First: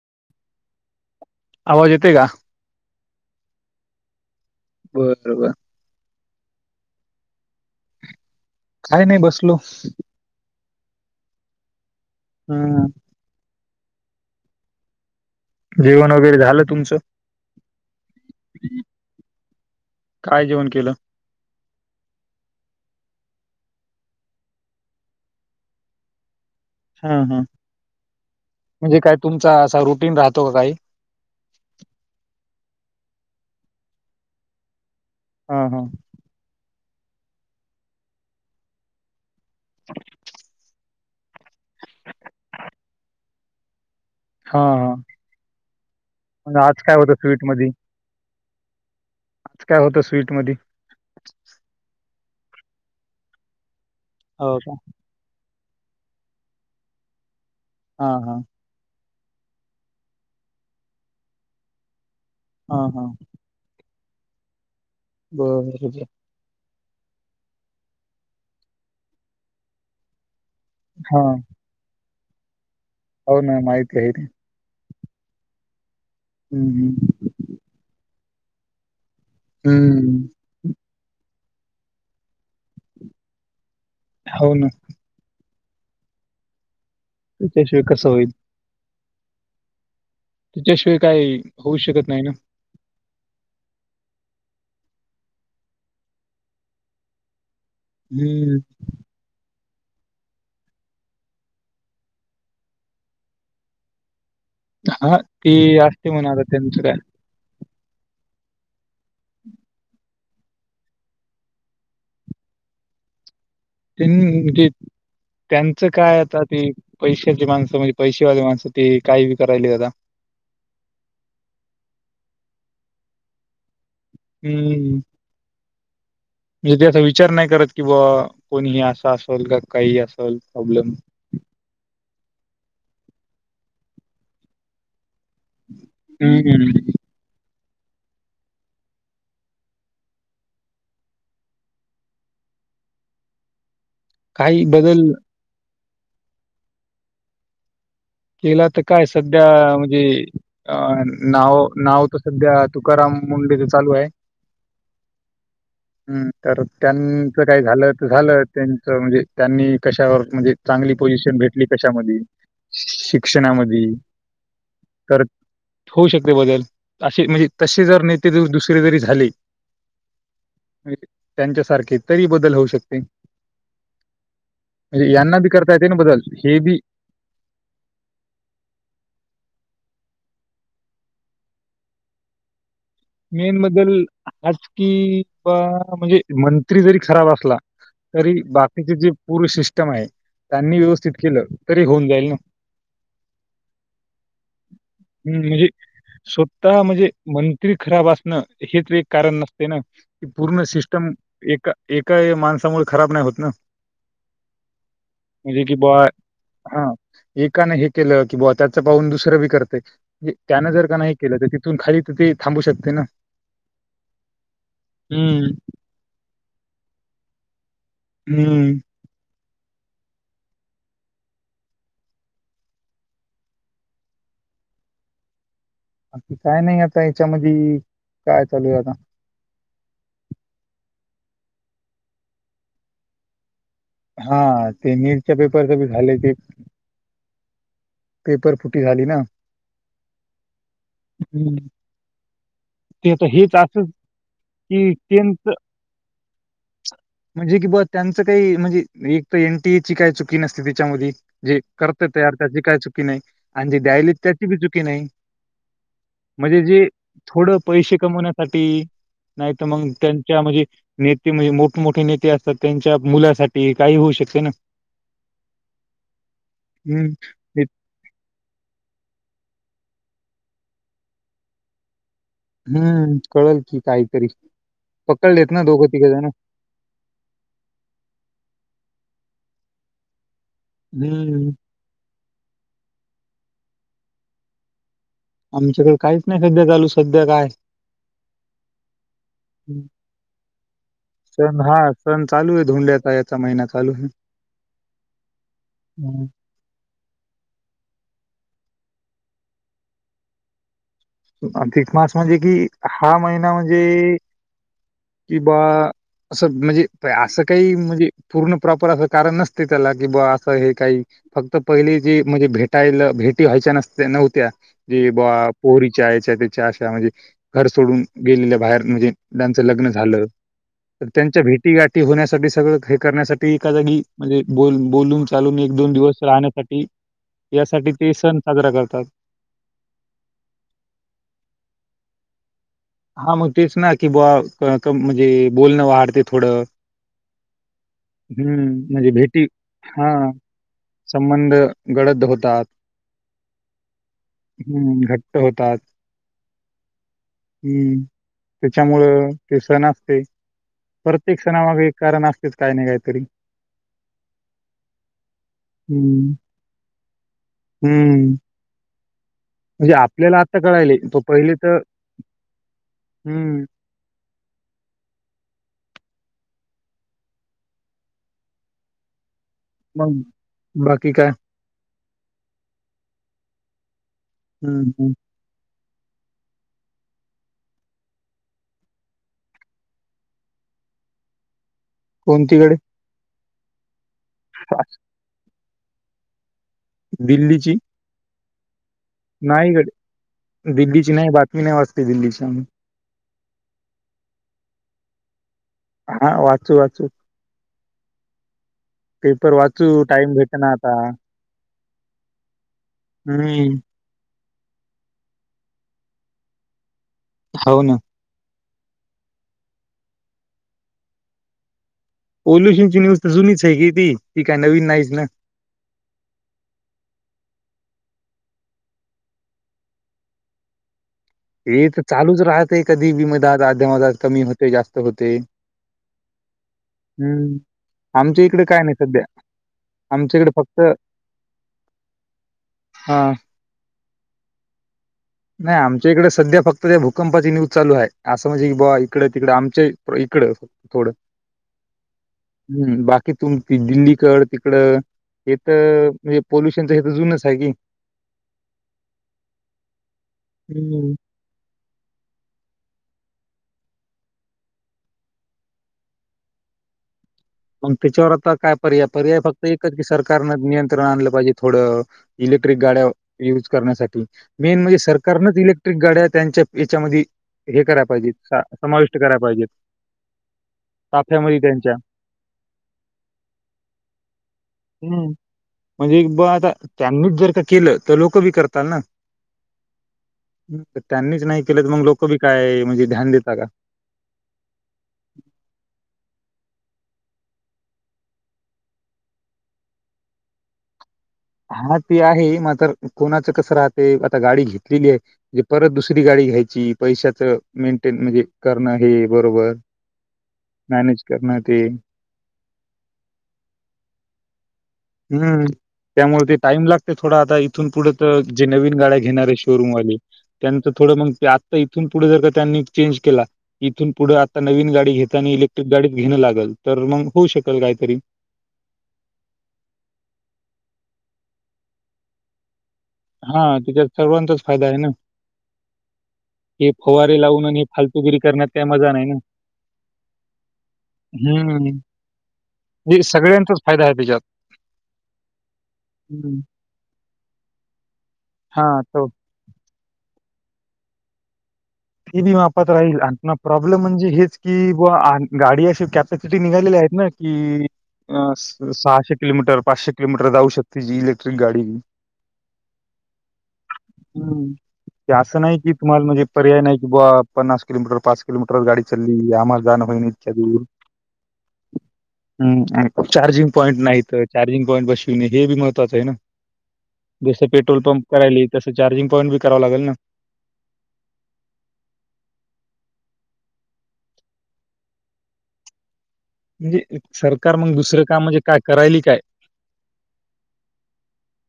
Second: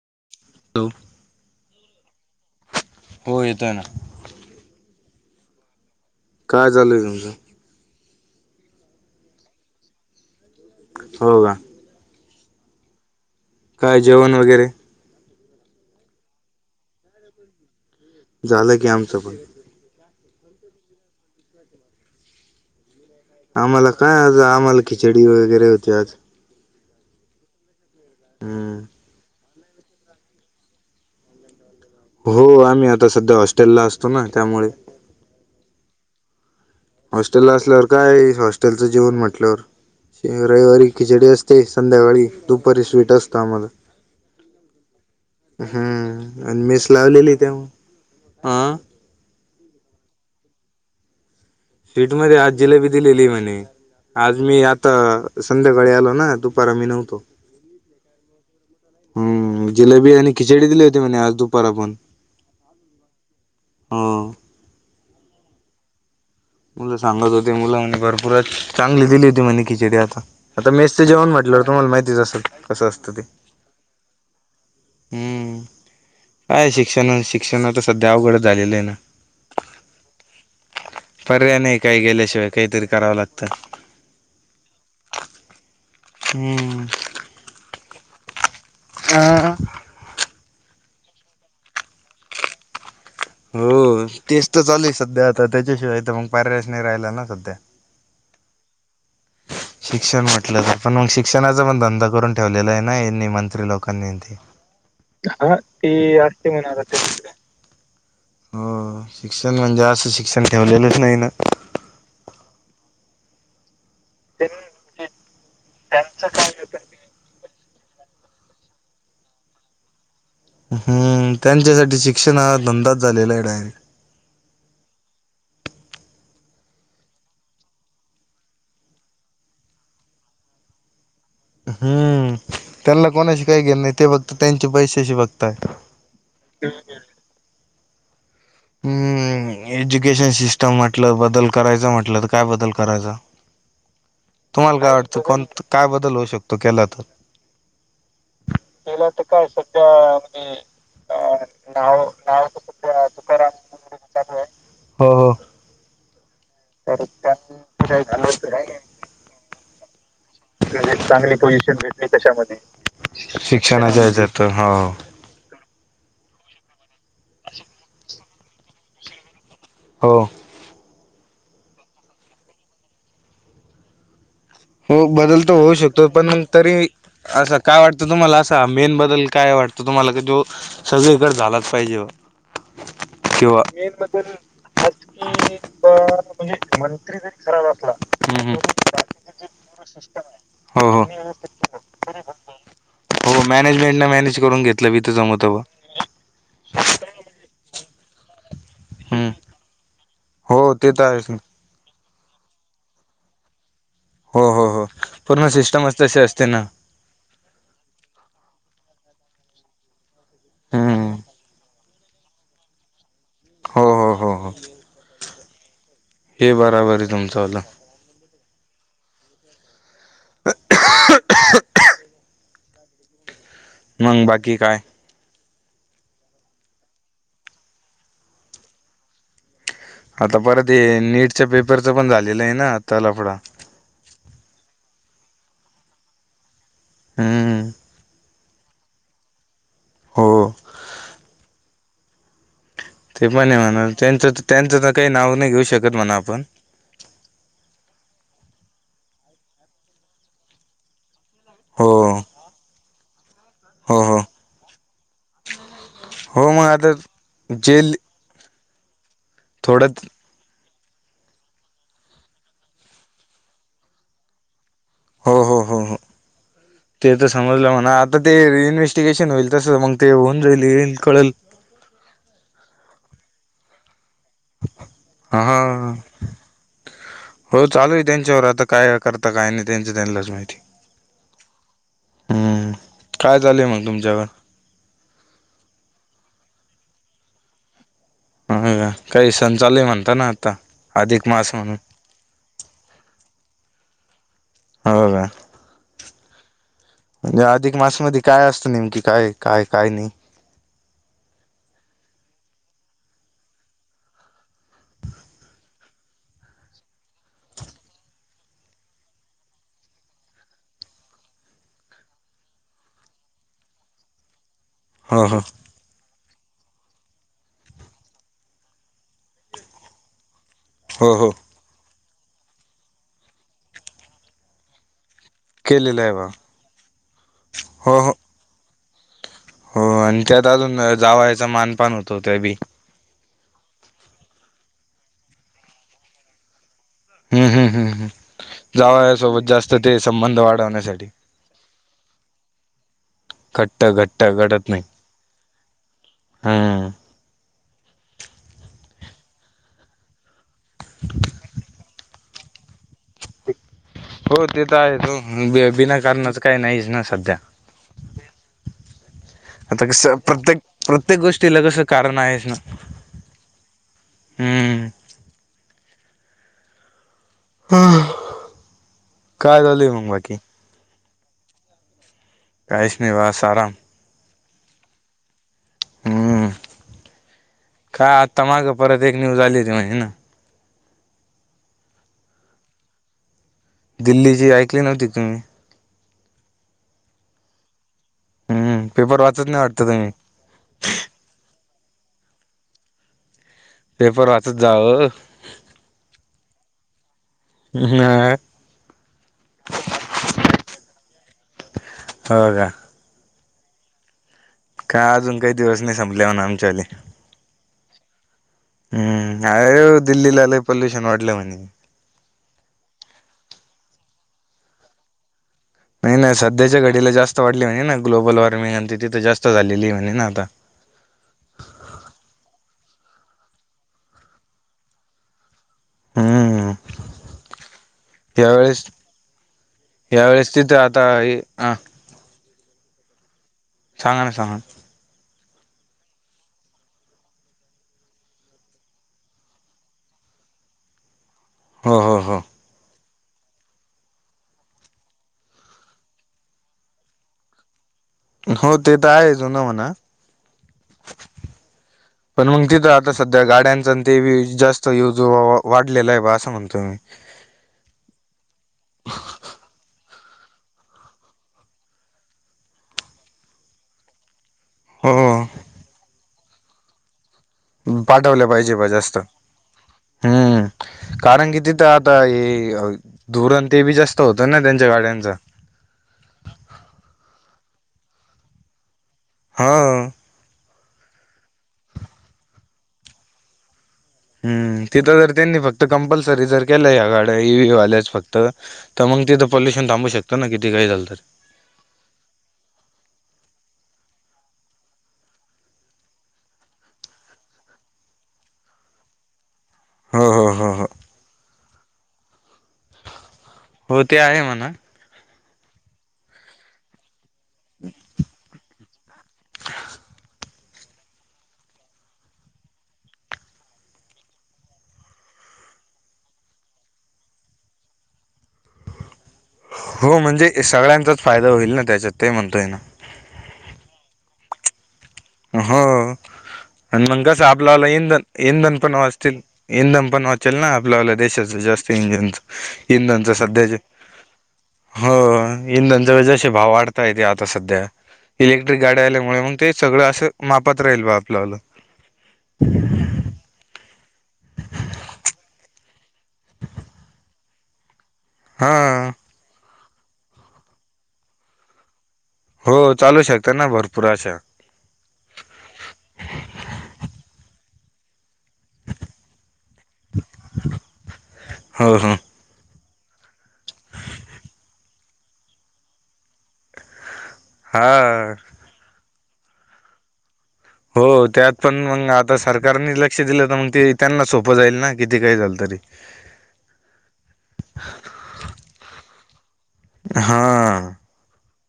Hello आवाज येतोय का हो येतोय ना बरबर काय चाललंय तुमचं काही नाही बसलो. हो का. हम्. काय जेवण वगैरे? जेवण वगैरे झालं, तुमचं? झालं की आमच पण. काय जेवण केलं? आम्हाला काय आज आम्हाला खिचडी वगैरे होते आज. हा हा. हम्म. म्हणजे काय तुम तुमचा असा रुटीन राहतो का काही? हो आम्ही आता सध्या हॉस्टेलला असतो ना त्यामुळे हम हम. हॉस्टेल ला असल्यावर काय हॉस्टेलचं जीवन म्हटत म्हटल्यावर रविवारी खिचडी असते संध्याकाळी दुपारी स्वीट असतं आम्हाला. हा हा हम्म मग आणि आज मेस काय होतं लावलेली स्वीट मध्ये तेव्हा आज काय होत स्वीट मधी? स्वीट मध्ये आज जिलेबी दिलेली म्हने. आज हो मी का आता आ संध्याकाळी आलो ना, दुपारा मी नव्हतो. हा हा हम्म जिलेबी आणि खिचडी दिली होती म्हणे आज दुपारा पण. हा हा. हो बर [unintelligible] मुलं सांगत होते मुलं भरपूर चांगली दिली होती म्हणे खिचडी आता. आता मेसच हा जेवण म्हटल्यावर तुम्हाला माहितीच असं [unintelligible] हो ना माहिती हाय ते. हम्म. काय शिक्षण हम्म न शिक्षण तर सध्या अवघड झालेलंय ना. हम्म. पर्याय नाही काही गेल्याशिवाय काहीतरी करावं लागतं. हो ना. हम्म. त्याच्याशिवी कस होईल? ह [inaudible] त्याशिवाय काही होऊ शकत नाही ना. हो तेच तर चालय सध्या आता त्याच्याशिवाय तर मग पर्यायच नाही राहिला ना सध्या. हम्म शिक्षण म्हटलं पण मग शिक्षणाचा पण धंदा करून ठेवलेलाय ना यांनी मंत्री लोकांनी न ती. हा ती अस्ती म्हणा आता त्यांच काय. हो शिक्षण म्हणजे असं शिक्षण ठेवलेलंच नाही ना. [unintelligible] त्यांचं काय आता ती पैशाची माणसं म्हण पैसेवाले माणस ते काय बी करायलेत आता. हम्म त्यांच्यासाठी शिक्षण हा धंदाच झालेलाय डायरे हम्म म्हणजे ते असा विचार नाही करत कि बा कोणीही असा असल का काही असल प्रॉब्लेम. हम्म त्यांना कोणाशी काही घेन नाही ते बघत त्यांचे पैशाशी बघ तात. [unintelligible] हम्म. हम् एज्युकेशन सिस्टम म्हटलं बदल करायच म्हटलं तर काय बदल करायचा? काही तुम्हाला काय बदल वाटत कोण काय बदल होऊ शकतो केला तर? केला तर काय सध्या म्हणजे अ नाव नाव तर सध्या तुकाराम मुंडेच चालू आहे हो हो हम् तर त्यांच काय झाल तर झालं त्यांचं म्हणजे त्यांनी कशावर चांगली पोझिशन भेटली कशामधी शिक्षणामध्ये शिक्षणाच्या हेजात तर हा. तर होऊ शकते बदल असे म्हणजे तसे जर नेते दुसरे जरी झाले हो. त्यांच्यासारखे तरी बदल होऊ शकते हो म्हणजे यांना बदल बी तर करता होऊ येते ना शकतो बदल पण हे तरी बी असा काय वाटतं तुम्हाला असा मेन बदल काय वाटतं तुम्हाला क जो सगळीकडे झालाच पाहिजे. मेन किंवा बदल आज कि म्हणजे मंत्री जरी खराब असला तरी हम्म हम्म बाकीचे जे पूर् सिस्टम आहे. त्यांनी हो हो व्यवस्थित केलं तरी होऊन जाईल ना. हो मॅनेजमेंटने मॅनेज करून घेतलं बी तर जमत बा म्हणजे स्वत म्हणजे मं तरी खराब असण हेच एक हम्म कारण नसते ना. पूर्ण हो ते तर सिस्टम आहेच ना एका एकाही माणसामुळे खराब नाही होत ना. हो हो हो पूर्ण म्हणजे कि बा सिस्टमच तशी असते ना हा एकानें हे केलं कि बा त्याच पाहून दुसरं बी करतेच जे त्यान जर का हम्म नाही केलं तर तिथून खाली तु की थांबू शकते ना. हो हो हो हो हं. हे बराबर आहे तुमच वाल. हम्म [unintelligible] मंग बाकी काय आती काय नाही आता याच्यामधी काय चालू आहे आता आता परत हे नेटच्या पेपरचं पण झालेलं आहे ना आता लफड हा ते नेटच्या पेपरच बी झाले ते. हम् पेपर फुटी झाली ना. हो हम्म ते पण हे म्हणा तेंच तेंचचं तर की काही नाव नाही त्यांचं घेऊ शकत म्हणा आपण. च कही म्हंजे एक त एनटीएची काय चुकी नसते तेच्यामधी जे हो करते तयार त्याची काय चुकी नाही आणि जे हो द्यायलेत हो त्याची बी चुकी नाही हो म्हणजे मग जे आता थोडं जेल पैसे कमवण्यासाठी ते नाही तर थोडं मग त्यांच्या म्हणजे नेते म्हणजे मोठमोठे नेते असतात त्यांच्या मुलासाठी ते काही होऊ शकते ना. हो हो हो हो हम्म ते तर ते- समजलं म्हणा आता ते इन्व्हेस्टिगेशन होईल. स मगतेऊन जाईली येल कळल. हम्म कळेल की काय हा जण हो चालू आहे त्यांच्यावर आता काय करत. आता काय नाही त्यांचं त्यांनाच माहिती हम हम्म काय चालेय मग तुमच्या आमच्याकडे काहीच नाही सध्या चालू सध्या काय हो का काही सण चालू आहे म्हणता ना आता अधिक मास सण म्हणून हा सण चालू आहे धोंड्याचा याचा महिना चालू आहे. हो का हम्म. म्हणे अधिक मास मध्ये काय असतं नेमकी काय काय काय नाही. अधिक मास म्हणजे कि हा महिना म्हणजे कि बा असं म्हणजे असं काही म्हणजे पूर्ण प्रॉपर असं कारण नसते त्याला कि बा असं हे काही फक्त पहिले जे म्हणजे भेटायला भेटी व्हायच्या नसत्या नव्हत्या. जी बा हो हो पोरी च्या त्याच्या अशा म्हणजे घर सोडून गेलेल्या बाहेर म्हणजे त्यांचं लग्न झालं. तर हो हो त्यांच्या भेटी गाठी ते होण्यासाठी सगळं हे करण्यासाठी एखा जागी म्हणजे बोल बोलून चालून एक दोन केलेलं आहे दिवस बा राहण्यासाठी यासाठी हो ते हो सण साजरा करत. त हो आणि त्यात अजून जावायच मानपण होत ते बी हा मग तेच ना की बा म्हणजे बोलणं वाडते थोडं हम्म हम् हम्म हम् हम्म म्हणजे जावया भेटी सोबत जास्त ते हा संबंध वाढवण्यासाठी संबंध गडद होतात घट्ट घट्ट घडत नाही हम्म घट्ट होतात हम्म हम्म त्याच्यामुळं ते सण असते. प्रत्येक सणामधील कारण असतेच काही नाही काहीतरी हो ते तर आहे त हम्म बिनाकारणाच काही नाहीच ना सध्या हम्म आता म्हणजे कस आपल्याला आता प्रत्येक कळायले प्रत्येक तो पहिले गोष्टीला तर कसं कारण आहेस ना हम्म हम्म हम काय झालंय मग बाकी ठीक हाय काहीच नाही ब असं आराम हम्म हम्म हम्म काय आता माग परत एक न्यूज आली र माहि ना कोणतीकडे दिल्लीची ऐकली नव्हती तुम्ही दिल्लीची हम्म पेपर वाचत नाही वाटत तुम्ही कडे दिल्लीची नाही बातमी नाही वाचते दिल्लीशान पेपर वाचत जावं हो हा पेपर वाचू टाइम भेट ना आता हो का हम्म का अजून काही दिवस नाही संपल्या म्हणा आमच्याले हो ना हम्म अे दिल्लीला ल पॉल्युशन वाढलं म्हणे पॉोल्युशन ची न्यूज तर जुनीच आहे की ती ती काय नवीन नाहीच ना नाही नाही सध्याच्या घडीला जास्त वाढली म्हणेज ना ग्लोबल वॉर्मिंग आणि तिथं जास्त झालेली म्हणे ना आता हे तर चालूच राहत आहे कधी विमदात अध्यामदात कमी होते जास्त होते हम्म हम्म यावेेळेस आमच्या इकडे यावेेळेस तिथे फक्त आता हे अ हा सां ना सांगा नाही आमच्या इकडे सध्या फक्त त्या भूकंपाची न्यूज चालू आहे असं म्हणजे की बा इकडे तिकडे आमच्या इकडं थोडं ह ह ह कि तुम दिल्लीकड तिकड हे तर म्ह. णजे पॉोल्युशनच हे तर जुूनच आहे की हो ते तर आहे जुनं म्हणा हं. [inaudible] पण मग तिथ आता सध्या गाड्यांचा ते जास्त युज वाढलेला आहे बा असं म्हणतोय मी पण त्याच्यावर आता काय पर्याय? पर्याय फक्त एकच की सरकारनं नियंत्रण आणलं पाहिजे थोडं इलेक्ट्रिक गाड्या युज करण्यासाठी मेन म्हणजे सरकारनच हो इलेक्ट्रिक गाड्या त्यांच्या याच्यामध्ये हे करायला पाहिजेत पाठवलं सा- पाहिजे समाविष्ट जास्त करायला पाहिजेत हम् कारण ताफ्यामध्ये की तिथं त्यांच्या आता ते धुरण ते बी जास्त होत ना त्यांच्या हम्म. गाड्यांचा म्हणजे ब आता त्यांनीच जर का केलं तर लोक बी करतात ना, हा... त्यांनीच नाही केलं तर मग लोक बी काय? म्हणजे ध्यान देेतात का? हम्म तिथं जर त्यांनी फक्त कंपल्सरी जर केल्या या गाड्या ई व्ही आल्याच फक्त तर मग तिथं पोल्युशन थांबू शकतो ना किती काही झालंल तरी? हा ते आहे मात्र कोणाचं कस राहते आता गाडी घेतलेली आहे म्हजे परत दुसरी गाडी घ्यायची पैशाच मेंटेन म्हणजे करणं हे बरोबर. हो हो हो हो मॅनेज करणार ते [inaudible] हो ते आहे म्हणा हम्म त्यामुळे ते टाईम लागते थोडा आता इथून पुढ तर जे नवीन गाड्या घेणार आहे शोरूम वाले त्यांचं थोडं मग, ते आता इथून पुढं जर का त्यांनी चेंज केला. इथून पुढं आता नवीन गाडी घेता, आणि इलेक्ट्रिक गाडीच घेणं लागल, तर मग होऊ शकल काहीतरी [inaudible] हो म्हणजे सगळ्यांचाच फायदा होईल ना त्याच्यात ते म्हणतोय ना हा त्याच्यात सर्वांचाच फायदा आहे ना हो हे आणि मग फवारे कसं लावून आणि आपल्याला इंधन फालतुगिरी करण्यात इंधन काही पण मजा नाही ना वाचतील. इंधन पण वाचेल ना आपल्याला देशाच हम्म जास्त इंधनच, म्हणजे इंधनच सध्याचे सगळ्यांचाच फायदा आहे त्याच्यात हो इंधनचा जसजसे हम्म भाव वाढता आहे आता सध्या इलेक्ट्रिक हा गाडी तर आल्यामुळे मग ते सगळं अस मापात राहील बा आपल्यावाल ते बी मापात राहील, आणि प्रॉब्लेम म्हणजे हेच कि, ब गाडी अशी कॅपॅसिटी निघालेली आहेत ना कि अ हा सहाशे किलोमीटर पाचशे किलोमीटर जाऊ शकते जी इलेक्ट्रिक गाडी हो चालू शकता ना भरपूर अशा हम्म ते असं नाही की तुम्हाला म्हणजे पर्याय नाही‌. पन्नास किलोमीटर पाच किलोमीटर गाडी चालली आम्हाला जाणं होई ना इतक्या दूर हो हो हम्म चार्जिंग पॉईंट नाही तर चार्जिंग पॉईंट बसविणे हे बी महत्वाचं आहे ना जस हा पेट्रोल पंप करायले तसं चार्जिंग पॉईंट बी करावं लागल ना हो त्यात पण मग आता सरकारनी लक्ष दिलं ना मग ते त्यांना सोपं जाईल ना किती काही झाल तरी म्हणजे सरकार मग दुसरं काम म्हणजे काय? करायली काय हा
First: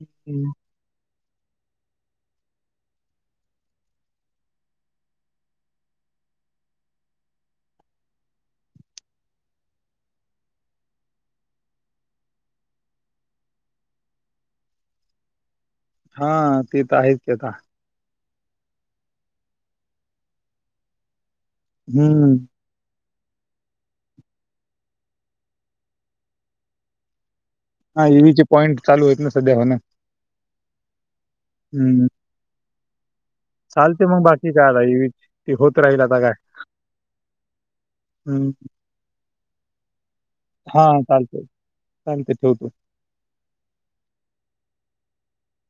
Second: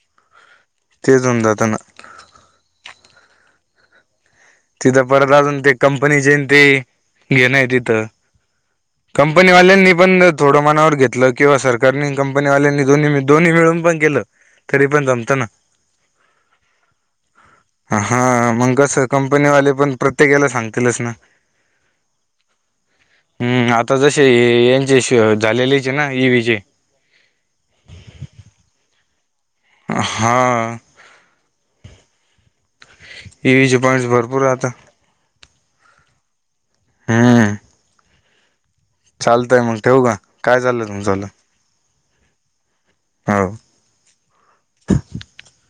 [unintelligible] तिथून जाताना तिथं परत अजून ते कंपनी चे तेन हे नाही तिथं कंपनी वाल्यांनी पण थोडं मनावर घेतलं किंवा सरकारनी कंपनी वाल्यांनी दोन्ही दोन्ही मिळून पण केलं तरी पण जमतं ना हा ते तर आहेच की आता हा मग कस कंपनी वाले पण प्रत्येकला सांगतीलच ना हम्म हम्म आता जसे हे यांचे झालेलेच ये ना हा हेवी चे पॉइट चालू येत ना सध्या हो ना हा हम्म ह चालते मग बाकी काय आता ते होत राहील आता काय हम्म चालतय मग ठेवू का काय झालं तुमच्या वाल चालतय ठेवतो. [inaudible]